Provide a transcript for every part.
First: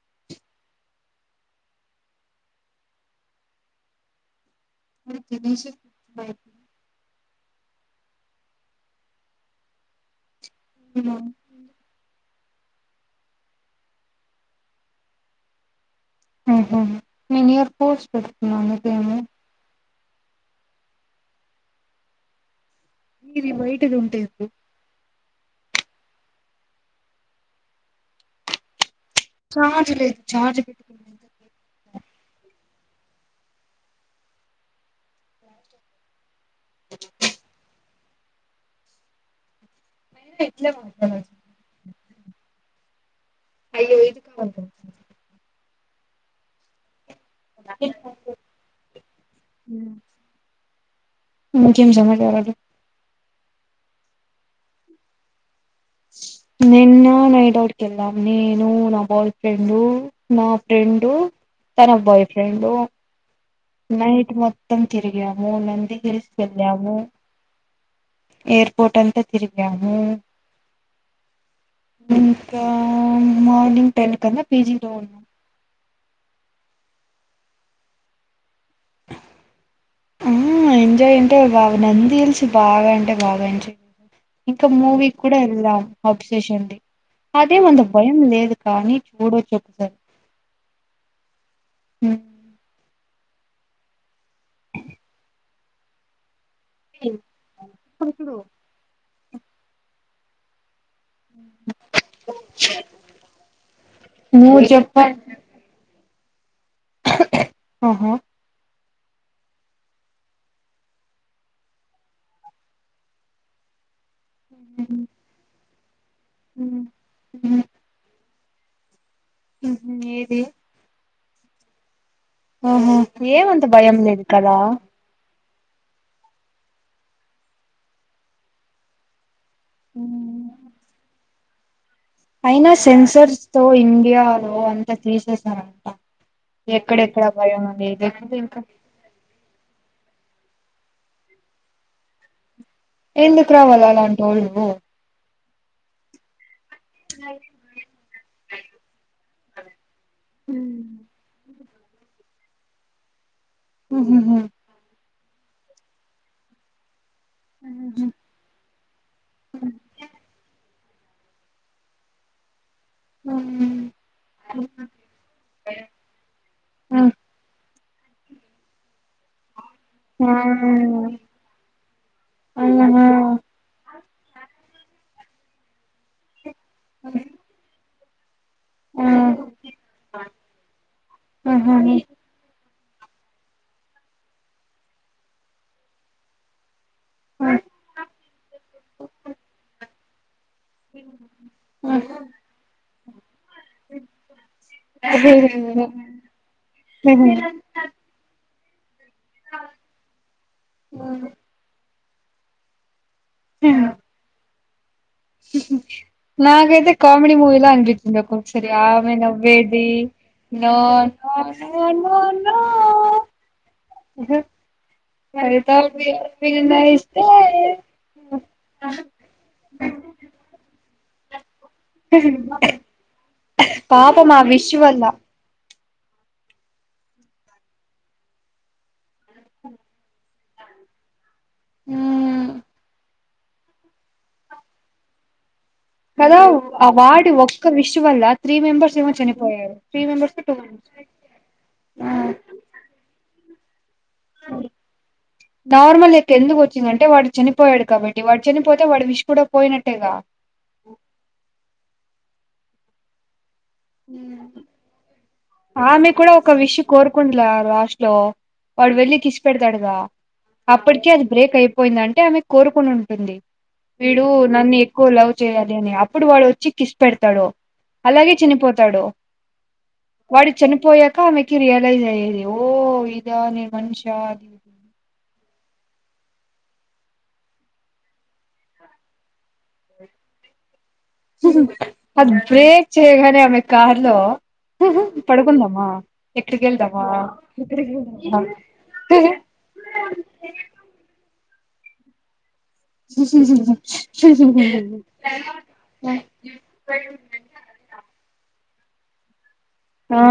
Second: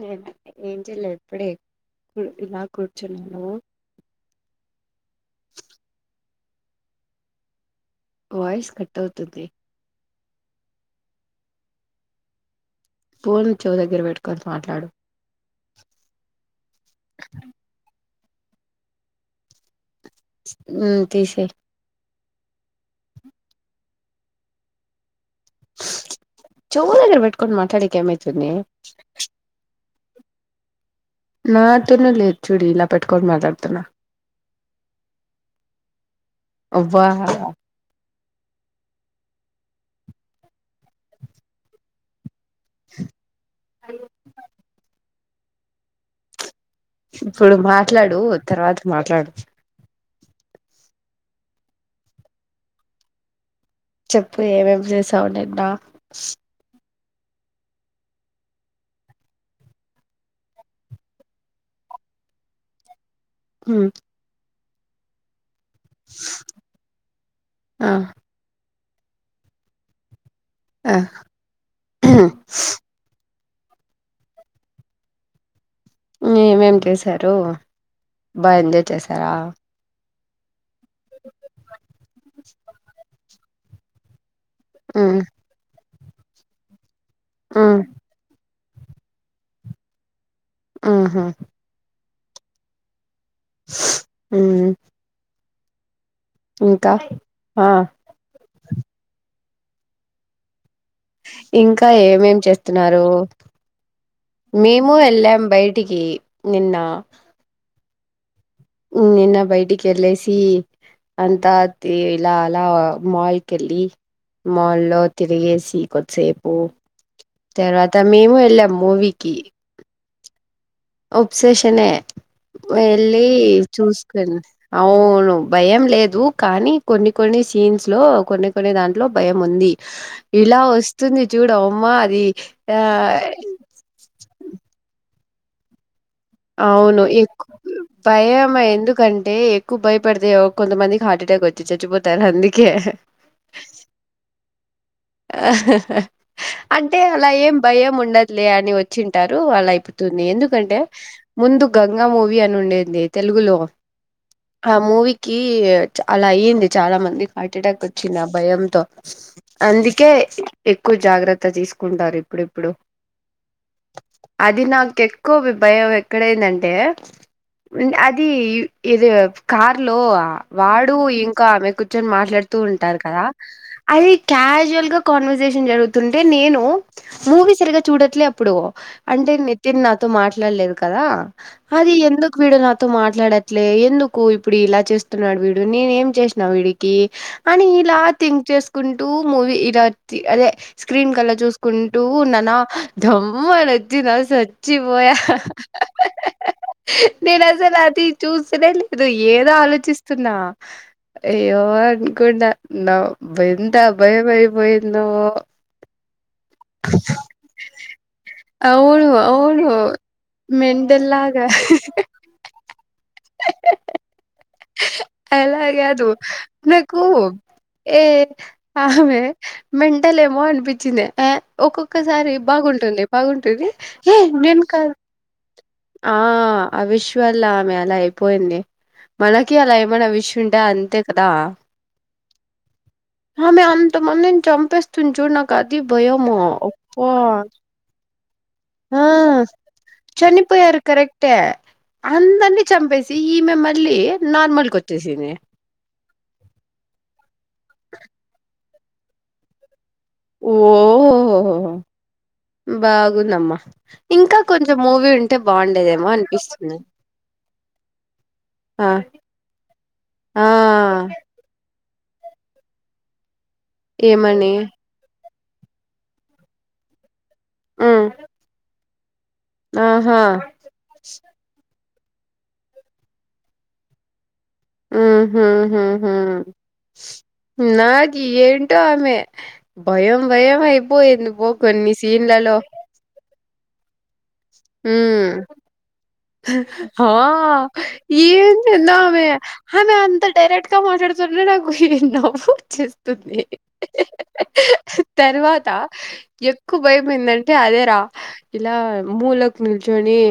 నేను ఏంజిల్ ఎప్పుడే ఇలా కూర్చున్నాను అతేషతు వాయిస్ కట్ అవుతుంది అ పోన్ చవు దగ్గర పెట్టుకొని మాట్లాడు నేనుయర్ పోర్స్ పెట్కున్నా అమ మ్మ్ తీసేయ్ మీరి బయటది ఉంటేప్పుడు చోరుగర పెట్కొ మాట్లాడక ఏమైతు న చార్జలేదు చార్జ చూడి ఇలా పెట్టుక మాట్లాడుతనా వా ఇ మ అ అయ్యో ఇదిక వ ఇప్పుడు మాట్లాడు తర్వాత మాట్లాడు ఇంకేం సమాచారాలు చెప్పు ఏమేం చేసావు నిన్నా నిన్న నై డౌట్ క వెళ్ళాం నేను నా బాయ ఫ్రెండ్ నా ఫ్రెండు తన బాయ్ ఫ్రెండు ఉమ్, నైట్ మొత్తం తిరిగా నంది హిల్స్ వెళ్ళము ఆ పోటంతా తిరిగాము ఆ ఇంకా మార్నింగ్ టెన్ కన్న పిజిలో ఉ ఏమేం చేసారు బా ఎంజాయ్ చేసారా ఆ ఎంజాయ్ అంటే బాగా నంది తెలిసి బాగా అంటే బాగా ఎంచే ఇంకా మూవీ మ్మ్ కూడా వెళ్దాం అబ్సషన్డి అదెం అంత భయం లేదు కానీ చూడొచ్చు ఒకసారి ఆహా ఉ ఉమ్ ఇంకా ఏయ్! ఆ ఇప్పుడు చూడు ఇంకా ఏమేం చేస్తున్నారు నువ్వు మేము చెప్పాలి ఎల్లం బయటికి నిన్న ఆహా ఉ నిన్న బయటికి ఏళ్లేసి అంతా తే ఇలా అలా మాల్ కెల్లీ మాల్లో హ్మ్. తిరిగేసి కొద్దిసేపు హ్మ్. తర్వాత మేము ఎల్లం మూవీ ఉహు ఏది అబ్సెషనే ఆహా వెళ్ళి ఏమంత భయం లేదు చూసుకెళ్ళు కదా అవును భయం లేదు కానీ కొన్ని కొన్ని సీన్స్ లో కొన్ని కొన్ని దాంట్లో భయం ఉంది హ్మ్. ఇలా వస్తుంది చూడు ఓమ్మా అయినా సెన్సర్స్ తో ఇండియాలో అంతా తీసేసారంట అవును ఎక్కడెక్కడ ఎక్కు భయం అనేది ఇంకా భయమే ఎందుకంటే ఎక్కు భయం పడితేయో కొంత మందికి హార్ట్ అటాక్ వచ్చి చచ్చిపోతారు అంది ఎందుకు రావాల అలాంటోళ్ళు ఆ అంటే అలా ఏం భయం ఉండదులే అని వచ్చింటారు అలా అయిపోతుంది ఎందుకంటే ముందు గంగా మూవీ అని ఉండేది తెలుగులో ఆ మూవీ కి అలా అయ్యింది చాలా మంది హార్ట్ అటాక్ వచ్చింది ఆ భయంతో ఇందుకే ఎక్కువ జాగ్రత్త తీసుకుంటారు ఇప్పుడిప్పుడు అది నాకు ఎక్కువ భయం ఎక్కడైందంటే అది ఇది కార్ లో వాడు ఇంకా ఆమె కూర్చొని మాట్లాడుతూ ఉంటారు కదా అది క్యాజువల్ గా కాన్వర్సేషన్ జరుగుతుంటే నేను మూవీ సరిగా చూడ ఇప్పుడు అంటే నితిన్ నాతో మాట్లాడలేదు కదా అది ఎందుకు వీడు నా తో మాట్లాడట్లే ఎందుకు ఇప్పుడు ఇలా చేస్తున్నాడు వీడు నేను ఏం చేసిన వీడి కి అని ఇలా థింక్ చేసుకుంటూ మూవీ ఇలా అదే స్క్రీన్ కల్లా చూసుకుంటూ ఉన్నానా ఉమ్ అని అచ్చిందా సచ్చిపోయా నేను అసలు అది చూస్ సడెన్కదో లేదు ఏదో ఆలోచిస్తున్నా అయ్యే అనుకున్న నవ్ ఎంతా భయమైపోయిందో నాకైతే కామిడి మూవిలా అనీపించింది ఒకొక్కసారి అవును ఆమె అవును నవ్వేది నో మెంటల్ నో లాగా నో నో నో అలా గాదు నాకు ఏ ఆమె మెంటల్ ఏమో అనిపించిందే ఒక్కొక్కసారి బాగుంటుంది బాగుంటుంది ఏ పాపం ఆ నేను విష్ కాదు ఆ అవిశ్ వల్ల ఆమె అలా అయిపోయింది మనకి అలా ఏమైనా విష్ ఉంటే అంతే కదా ఉమ్ ఆమె అంత మందిం చంపేస్తుం చూ నాకు కది భయమ కదా ఆ అబ్బా వాడి ఒక్క విష్ వల్ల త్రీ మెంబర్స్ ఏమో చనిపోయారు త్రీ మెంబర్స్ టూ పోయారు మెంబర్స్ కరెక్ట్అందరిని చంపేసి ఈ మమ్మల్ నార్మల్ క్క ఎందుకు వచ్చిందంటే వాటి చనిపోయాడు కాబట్టి వాడు చనిపోతే వాడు విష కూడా పోయినట్టేగా ఓహోహో బాగుందమ్మా ఇంకా కొంచెం మూవీ ఉంటే బాగుండేదేమో అనిపిస్తున్నా స్ట్ లో వాడు వెళ్లిి కిసి పెడతాడుగా ఆ అప్పటిక అది బ్రేక్ అయిపో పోయింద అంటే ఆమె కోరుకుని ఉంటుంది వీడు ఏమని నన్ను ఎక్కువ లవ్ చేయాలి అని అప్పుడు వాడు వచ్చి కిస్ పెడతాడు హ్మ్ అలాగే చనిపోతాడు ఆహా వాడిచ్చను పోయాక ఆమెకి ఇల ఇదా ఇది ఓహ ఇద ని మనుషా అది ఆ హ నాగ ఏంటో ఆమెమె భయం భయంమ అయి అది బ్రేక్ చేయగానే ఆమె కార్ లో హ్మ్ పడుకుందామా ఎక్కడికి వెళ్దామా ఆ ఎక్కడిదా అ మ అంత డైరెక్ట్గా మాట్లాడతు నాకు నవ్వు తర్వాత ఎక్కువ భయం ఏందంటే ద రా ఇలా ములక్ నిల్చొని ఆ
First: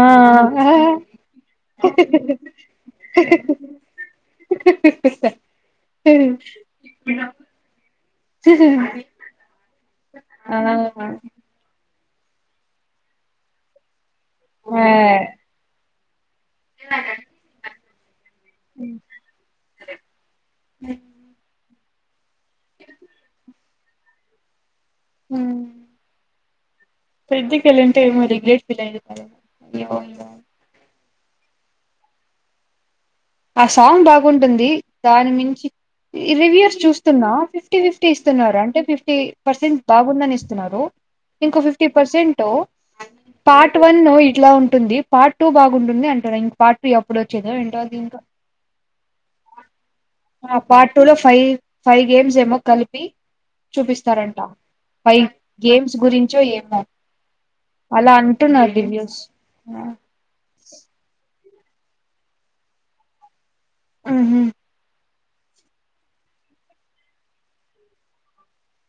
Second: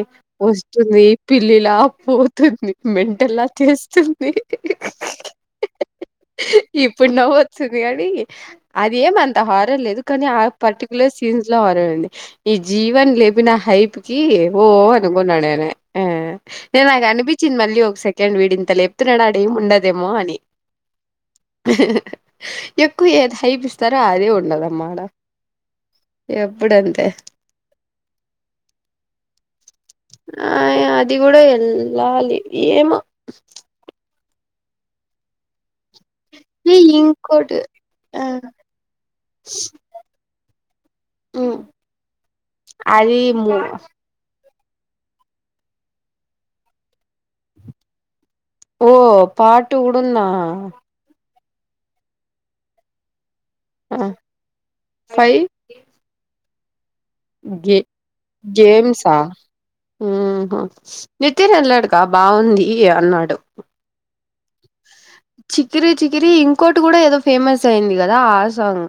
ఆ వస్తుంది పిల్లిలా పోతుంది మెంటల్లా చేస్తుంది ఇప్పుడు నవ్ వచ్చింది కానీ అదేమ అంత హారర్ లేదు కానీ ఆ ప ర్టికులర్ సీన్స్ లో హారడండి ఈ జీవన్ లేపిన హైప్కి ఓ అనుకున్నా నేనే ఆ ఇలాగా అనిపించింది మళ్ళీ ఓ అండ్ వీడింత లేపుతున్నాడాడ ఏమి ఉండదేమో అని ఎక్కువ ఏది హైపిస్తారో అదే ఉండలమ అడ ఎగిత్యా ఏ ఉంటామరి గేట్ బయితే ఆ అది కూడా వెళ్ళాలి ఏమో ఆ సాంగ్ బాగుంటుంది దాని మించి రివ్యూస్ ఏ చూస్తున్నా ఇంకోటి ఫిఫ్టీ ఫిఫ్టీ ఆ ఇస్తున్నారు అంటే ఫిఫ్టీ పర్సెంట్ బాగుందని ఇస్తున్నారు ఇంకో ఫిఫ్టీ పర్సెంట్ అది మూ పార్ట్ వన్ ఇట్లా ఉంటు ఉంటుంది పార్ట్ టూ బాగుంటుంది అంటారా ఇంక పార్ట్ త్రీ అప్పుడు వచ్చేదో ఏంటో దీంతో పార్ట్ టూ కూడా ఉందా పార్ట్ టూ లో ఫైవ్ ఫైవ్ గేమ్స్ ఏమో కలిపి చూపిస్తారంట పై గేమ్స్ గురించో ఏమె గె గేమ్స్ రివ్యూస్ ఉహ తరిళ్ళాడుగా బాగుంది అన్నాడు ఆహ చికిరి చికిరి ఇంకోటి కూడా ఏదో ఫేమస్ అయింది కదా ఆ సాంగ్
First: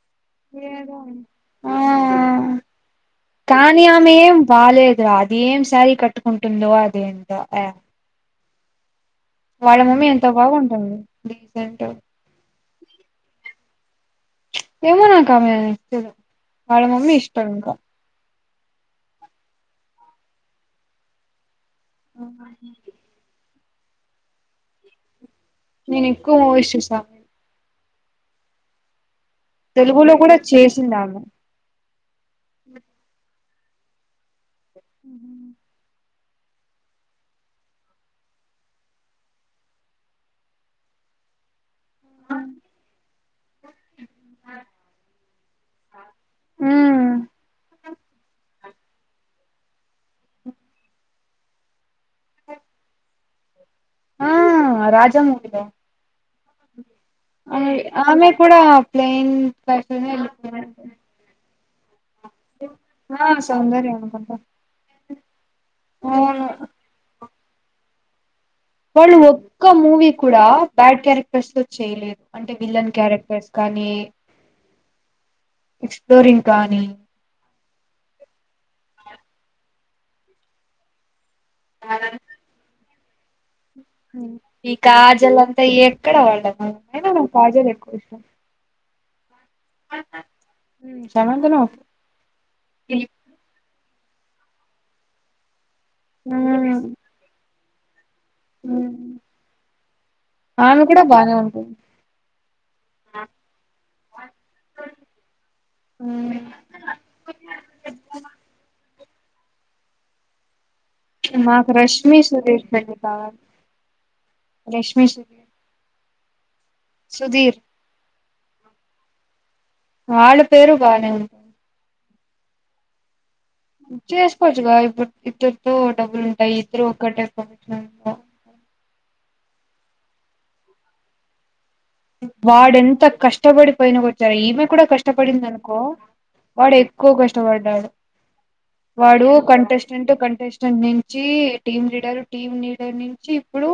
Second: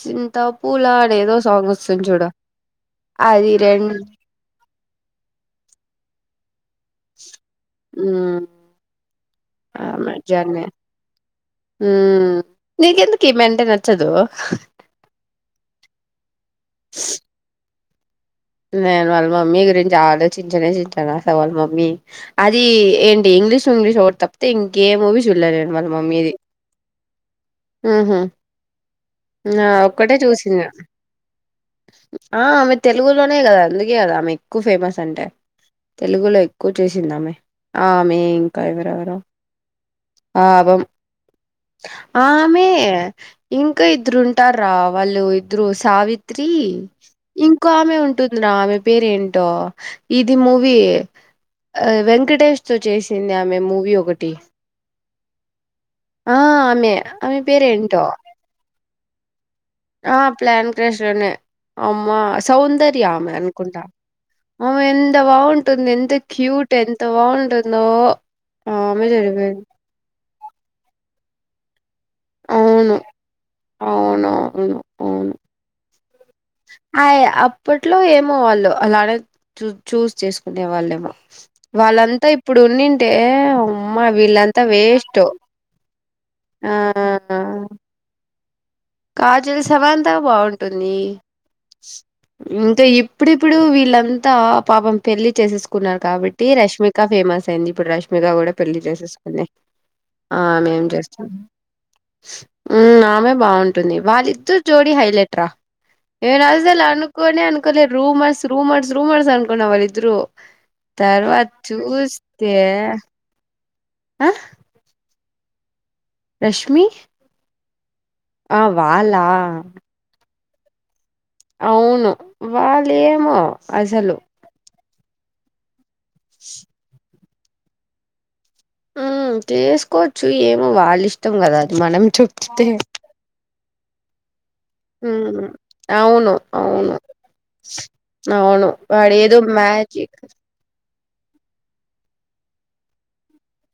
సింతా పూలా అనే ఏదో సాంగ్ వస్తుంది చూడ కానీయామే వ బాలాలేదురా అది ఏం శారీ కట్టుకుంటుందో అదింత ఉమ్ ఆ నిజమే బాగుంటుంది డీసెంట్ ఉ నీకెందుకే మెంటల్ దానా ఏమో నా నచ్చల వాళ్ళ మమ్మీ ఇష్టం ఇంకా నేను వాళ్ళ మమ్మీ గురించి ఆలోచించనే చింటాను స వాళ్ళ మమ్మీ మి అది ఏంటి ఇంగ్లీష్ ఇంగ్లీష్ ఒక తప్పతే ఇంకేఊ జువెలరీ ఏమో వాళ్ నేను మమ్మీది ఎక్కువ మూవీస్ చూసా ఊ హ ఆ తెలుగులో ఒక్కటే కూడా చూసింన చేసింది ఆమె ఆ ఆమె తెలుగు కదా అందుకే కదా ఆమె ఎక్కువ ఫేమస్ అంటే తెలుగులో ఎక్కువ చేసిందామె ఆమె ఇంకా ఎవరెవరు పాపం ఆమె ఇంకా ఇద్దరుంటారా వాళ్ళు ఇద్దరు సావి ఉమ్ ఇంకో ఆమె ఉంటుందిరా ఆమె పేరు ఏంటో ఇది మూవీ వెంకటేష్ తో చేసింది ఆమె మూవీ ఆ ఒకటి [unintelligible] ఆ ఆమె ఆమె ఆమె కూడా ప్లైన్ ఆ ప్లాన్ క్రష్ లోనే అమ్మా సౌందర్య ఆ ఆమె అనుకుంటా సౌందర్య అనుకుంటా ఆమె ఎంత బగుంటంది ఎంత అవును క్యూట్ ఎంత బాగుంతుందో వాళ్ళు ఒక్క మూవీ కూడా బ్యాడ్ క్యారెక్టర్స్ తో చేయలేదు అంటే విల్లన్ అవును క్యారెక్టర్స్ కానీ అవును ఎక్స్ప్లోరింగ్ కానీ అయ అప్పట్లో ఏమో వాళ్ళు అలానే చూ చూస్ చేసుకునే వాళ్ళేమో వాళ్ళంతా ఇప్పుడు ఉ టె ఈ కాజల్ అంతా ఎక్కడ ఆ [unintelligible] కాజల్ ఎక్కువ ఇష్టం కా సమంత బాగుంటుంది సమంతను ఇంకా ఇప్పుడిప్పుడు వీళ్ళం అంత పాపం పెళ్లి చేసేసుకున్నారు కాబట్టి రష్మిక ఫేమస్ అయింది ఇప్పుడు రష్ మీగా కూడా పెళ్ళి చేసేసుకుంది ఆమె కూడా బానే [unintelligible] ఉ ఉంటుంది ఆమె [unintelligible] వాళ్ళద్ద జోడి హైలైట్ రా నేనూ అసలు అనుకోనే అనుకోలే రూమర్స్ రూమర్స్ రూమర్స్ అనుకున్న వాళ్ళిద్దరూ మాకు రష్మి సుధీర్ పెళ్లి [unintelligible] ఆ రష్మీ సుధీర్ రష్మి సుధీర్ ఆ వాళ్ళ వాళ్ళ పేరు బానే ఉంటుంది అవును వాళ్ళేమో అసలు చేసుకోవచ్చుగా ఇప్పుడు ఇద్దరుతో డబ్బులు ఉంటాయి ఇద్దరు ఒక్కటే [inaudible] ఆ చేసుకోవచ్చు ఏమో వాళ్ళ ఇష్టం కదా అది మనం చెప్తే వాడెంత కష్టపడి పైన వచ్చాడో ఈమె కూడా ఉమ్ కష్టపడింది అనుకో వా అవును వాడు అవును ఎక్కువ కష్టపడ్డాడు అవును వాడు వాడేదో కంటెస్టెంట్ మ్యాజిక్ కంటెస్టెంట్ నుంచి టీమ్ లీడర్ టీమ్ లీడర్ నుంచి ఇప్పుడు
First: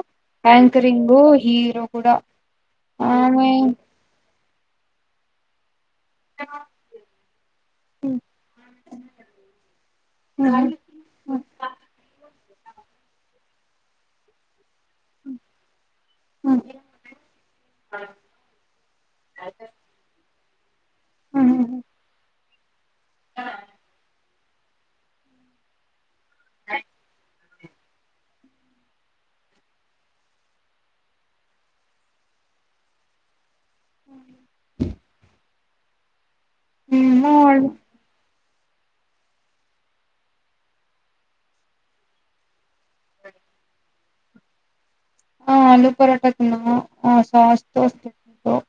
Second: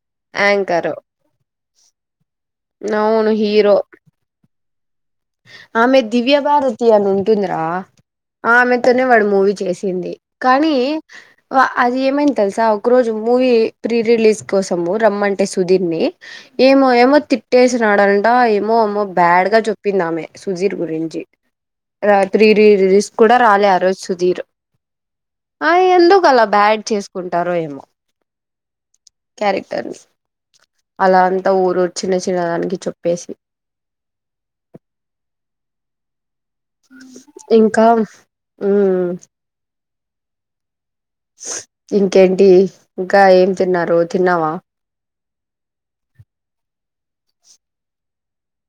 యాంకర్ యాంకరింగ్ హీరో కూడా అవును ఆమె హీరో ఆమె దివ్య భారతి అని ఉంటుంద్రా ఆ ఆమెతోనే వాడు మూవీ చేసింది కానీ అది ఏమై తెలుసా ఒక రోజు మూవీ ప్రీ రిలీజ్ కోస్ రమ్మంటే సుధీర్ ని ఏమో ఏమో తిట్టేసినడంట ఏమో అమ్మో బ్యాడ్ గా చెప్పింది సుధీర్ గురించి ప్రిర్లేజ్ కూడా రాలే ఆ రోజు సుధీర్ ఆ ఎందుకు అలా బ్యాడ్ చేసుకుంటారో ఏమో క్యారెక్టర్ ని అలా అంతా ఊరు చిన్న చిన్నదానికి చెప్పేసి ఉ ఏమో వాళ్ళు ఇంకా ఉ ఇంకేంటి ఇంకా ఏం తిన్నారు తిన్నావా ఆ ఆలూ పరాటా తిన్నా సాస్ [unintelligible]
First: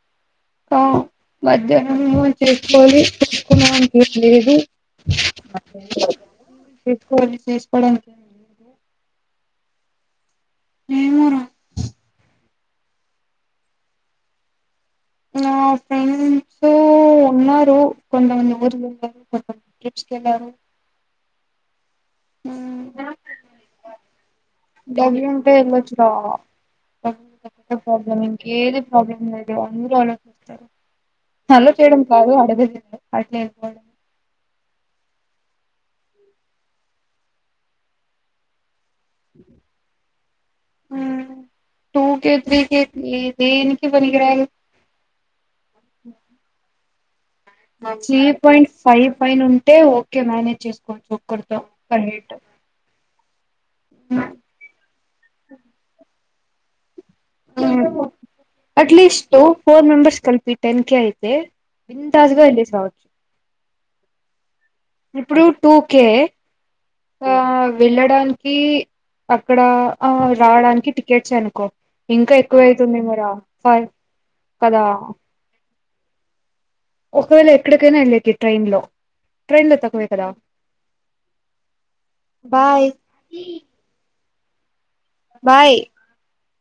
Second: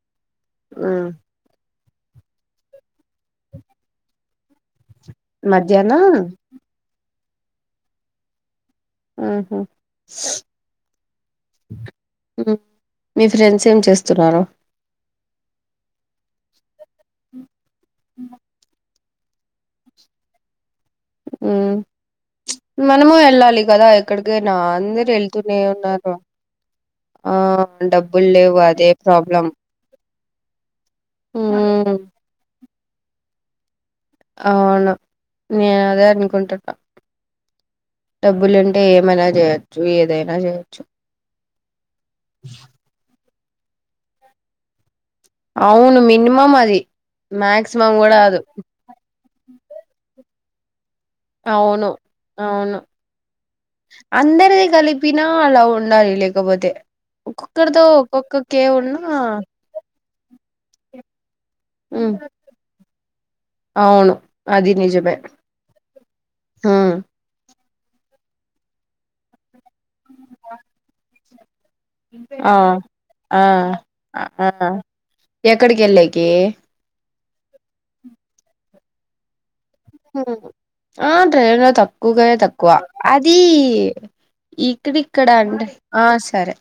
ఆ ఉమ్ మధ్యాహ్నము [unintelligible] మధ్యానం గది తీసుకోవడానికి [unintelligible] మ్ హు ఏమో రా మ్ మీ ఫ్రెండ్స్ ఏం చేస్తున్నారు? నా ఫ్రెండ్స్ ఉన్నారు కొంతమంది ఊరు వెళ్ళారు. లా [unintelligible] మ్ మనము వెళ్ళాలి కదా ఎక్కడికైనా అందరూ వెళ్తూనే ఉన్నారు. ఆ బ్ల డబ్బులు లేవు బ అదే ప్రాబ్లం లేదు అందరూ అలో ఉమ్ చేయడం కాదు అడగ అట్లే వెళ్ళిపోవడం. అవును నేను అదే అనుకుంటున్నా. డబ్బులు ఉంటే అంటే ఏమైనా చేయొచ్చు ఏదైనా చేయొచ్చు. టూ కేే త్రీ కే దేనికి పనిరాదు. అవును మినిమం అది మాక్సిమం మంచి కూడా దే కాదు పాయింట్ ఫైవ్ పైన ఉంటే ఓకే మ్యానేజ్ అవును అవును అందరది గలిపి నా అలా ఉండాలి లేకపోతే ఒక్కొక్కరితో ఒక్కొక్కకే ఉన్నా అట్లీస్ట్ ఫోర్ మెంబర్స్ కలిపి టెన్కె యితే ఉమ్ బిందాజ్ గా ఎల్లేసి రావచ్చు. అవును అది నిజమే ఇప్పుడు టూ కేె ఉమ్ ఆ వెళ్ళడానికి అక్కడ ఆ రావడానికి టికెట్స్ అనుకో ఇంకా ఆ ఎక్కువ అయితుందేమోరా ఆ ఫైవ్ కదా టికెట్లకి ఒకవేళ ఎక్కడికైనా వెళ్ళేకి ట్రైన్ లో ట్రైన్ లో తక్కువే కదా ఆ ట్రైన్ లో తక్కువగా తక్కువ బాయ్ అది ఈ ఇక్కడ ఇక్కడ అండి బాయ్ ఆ సరే.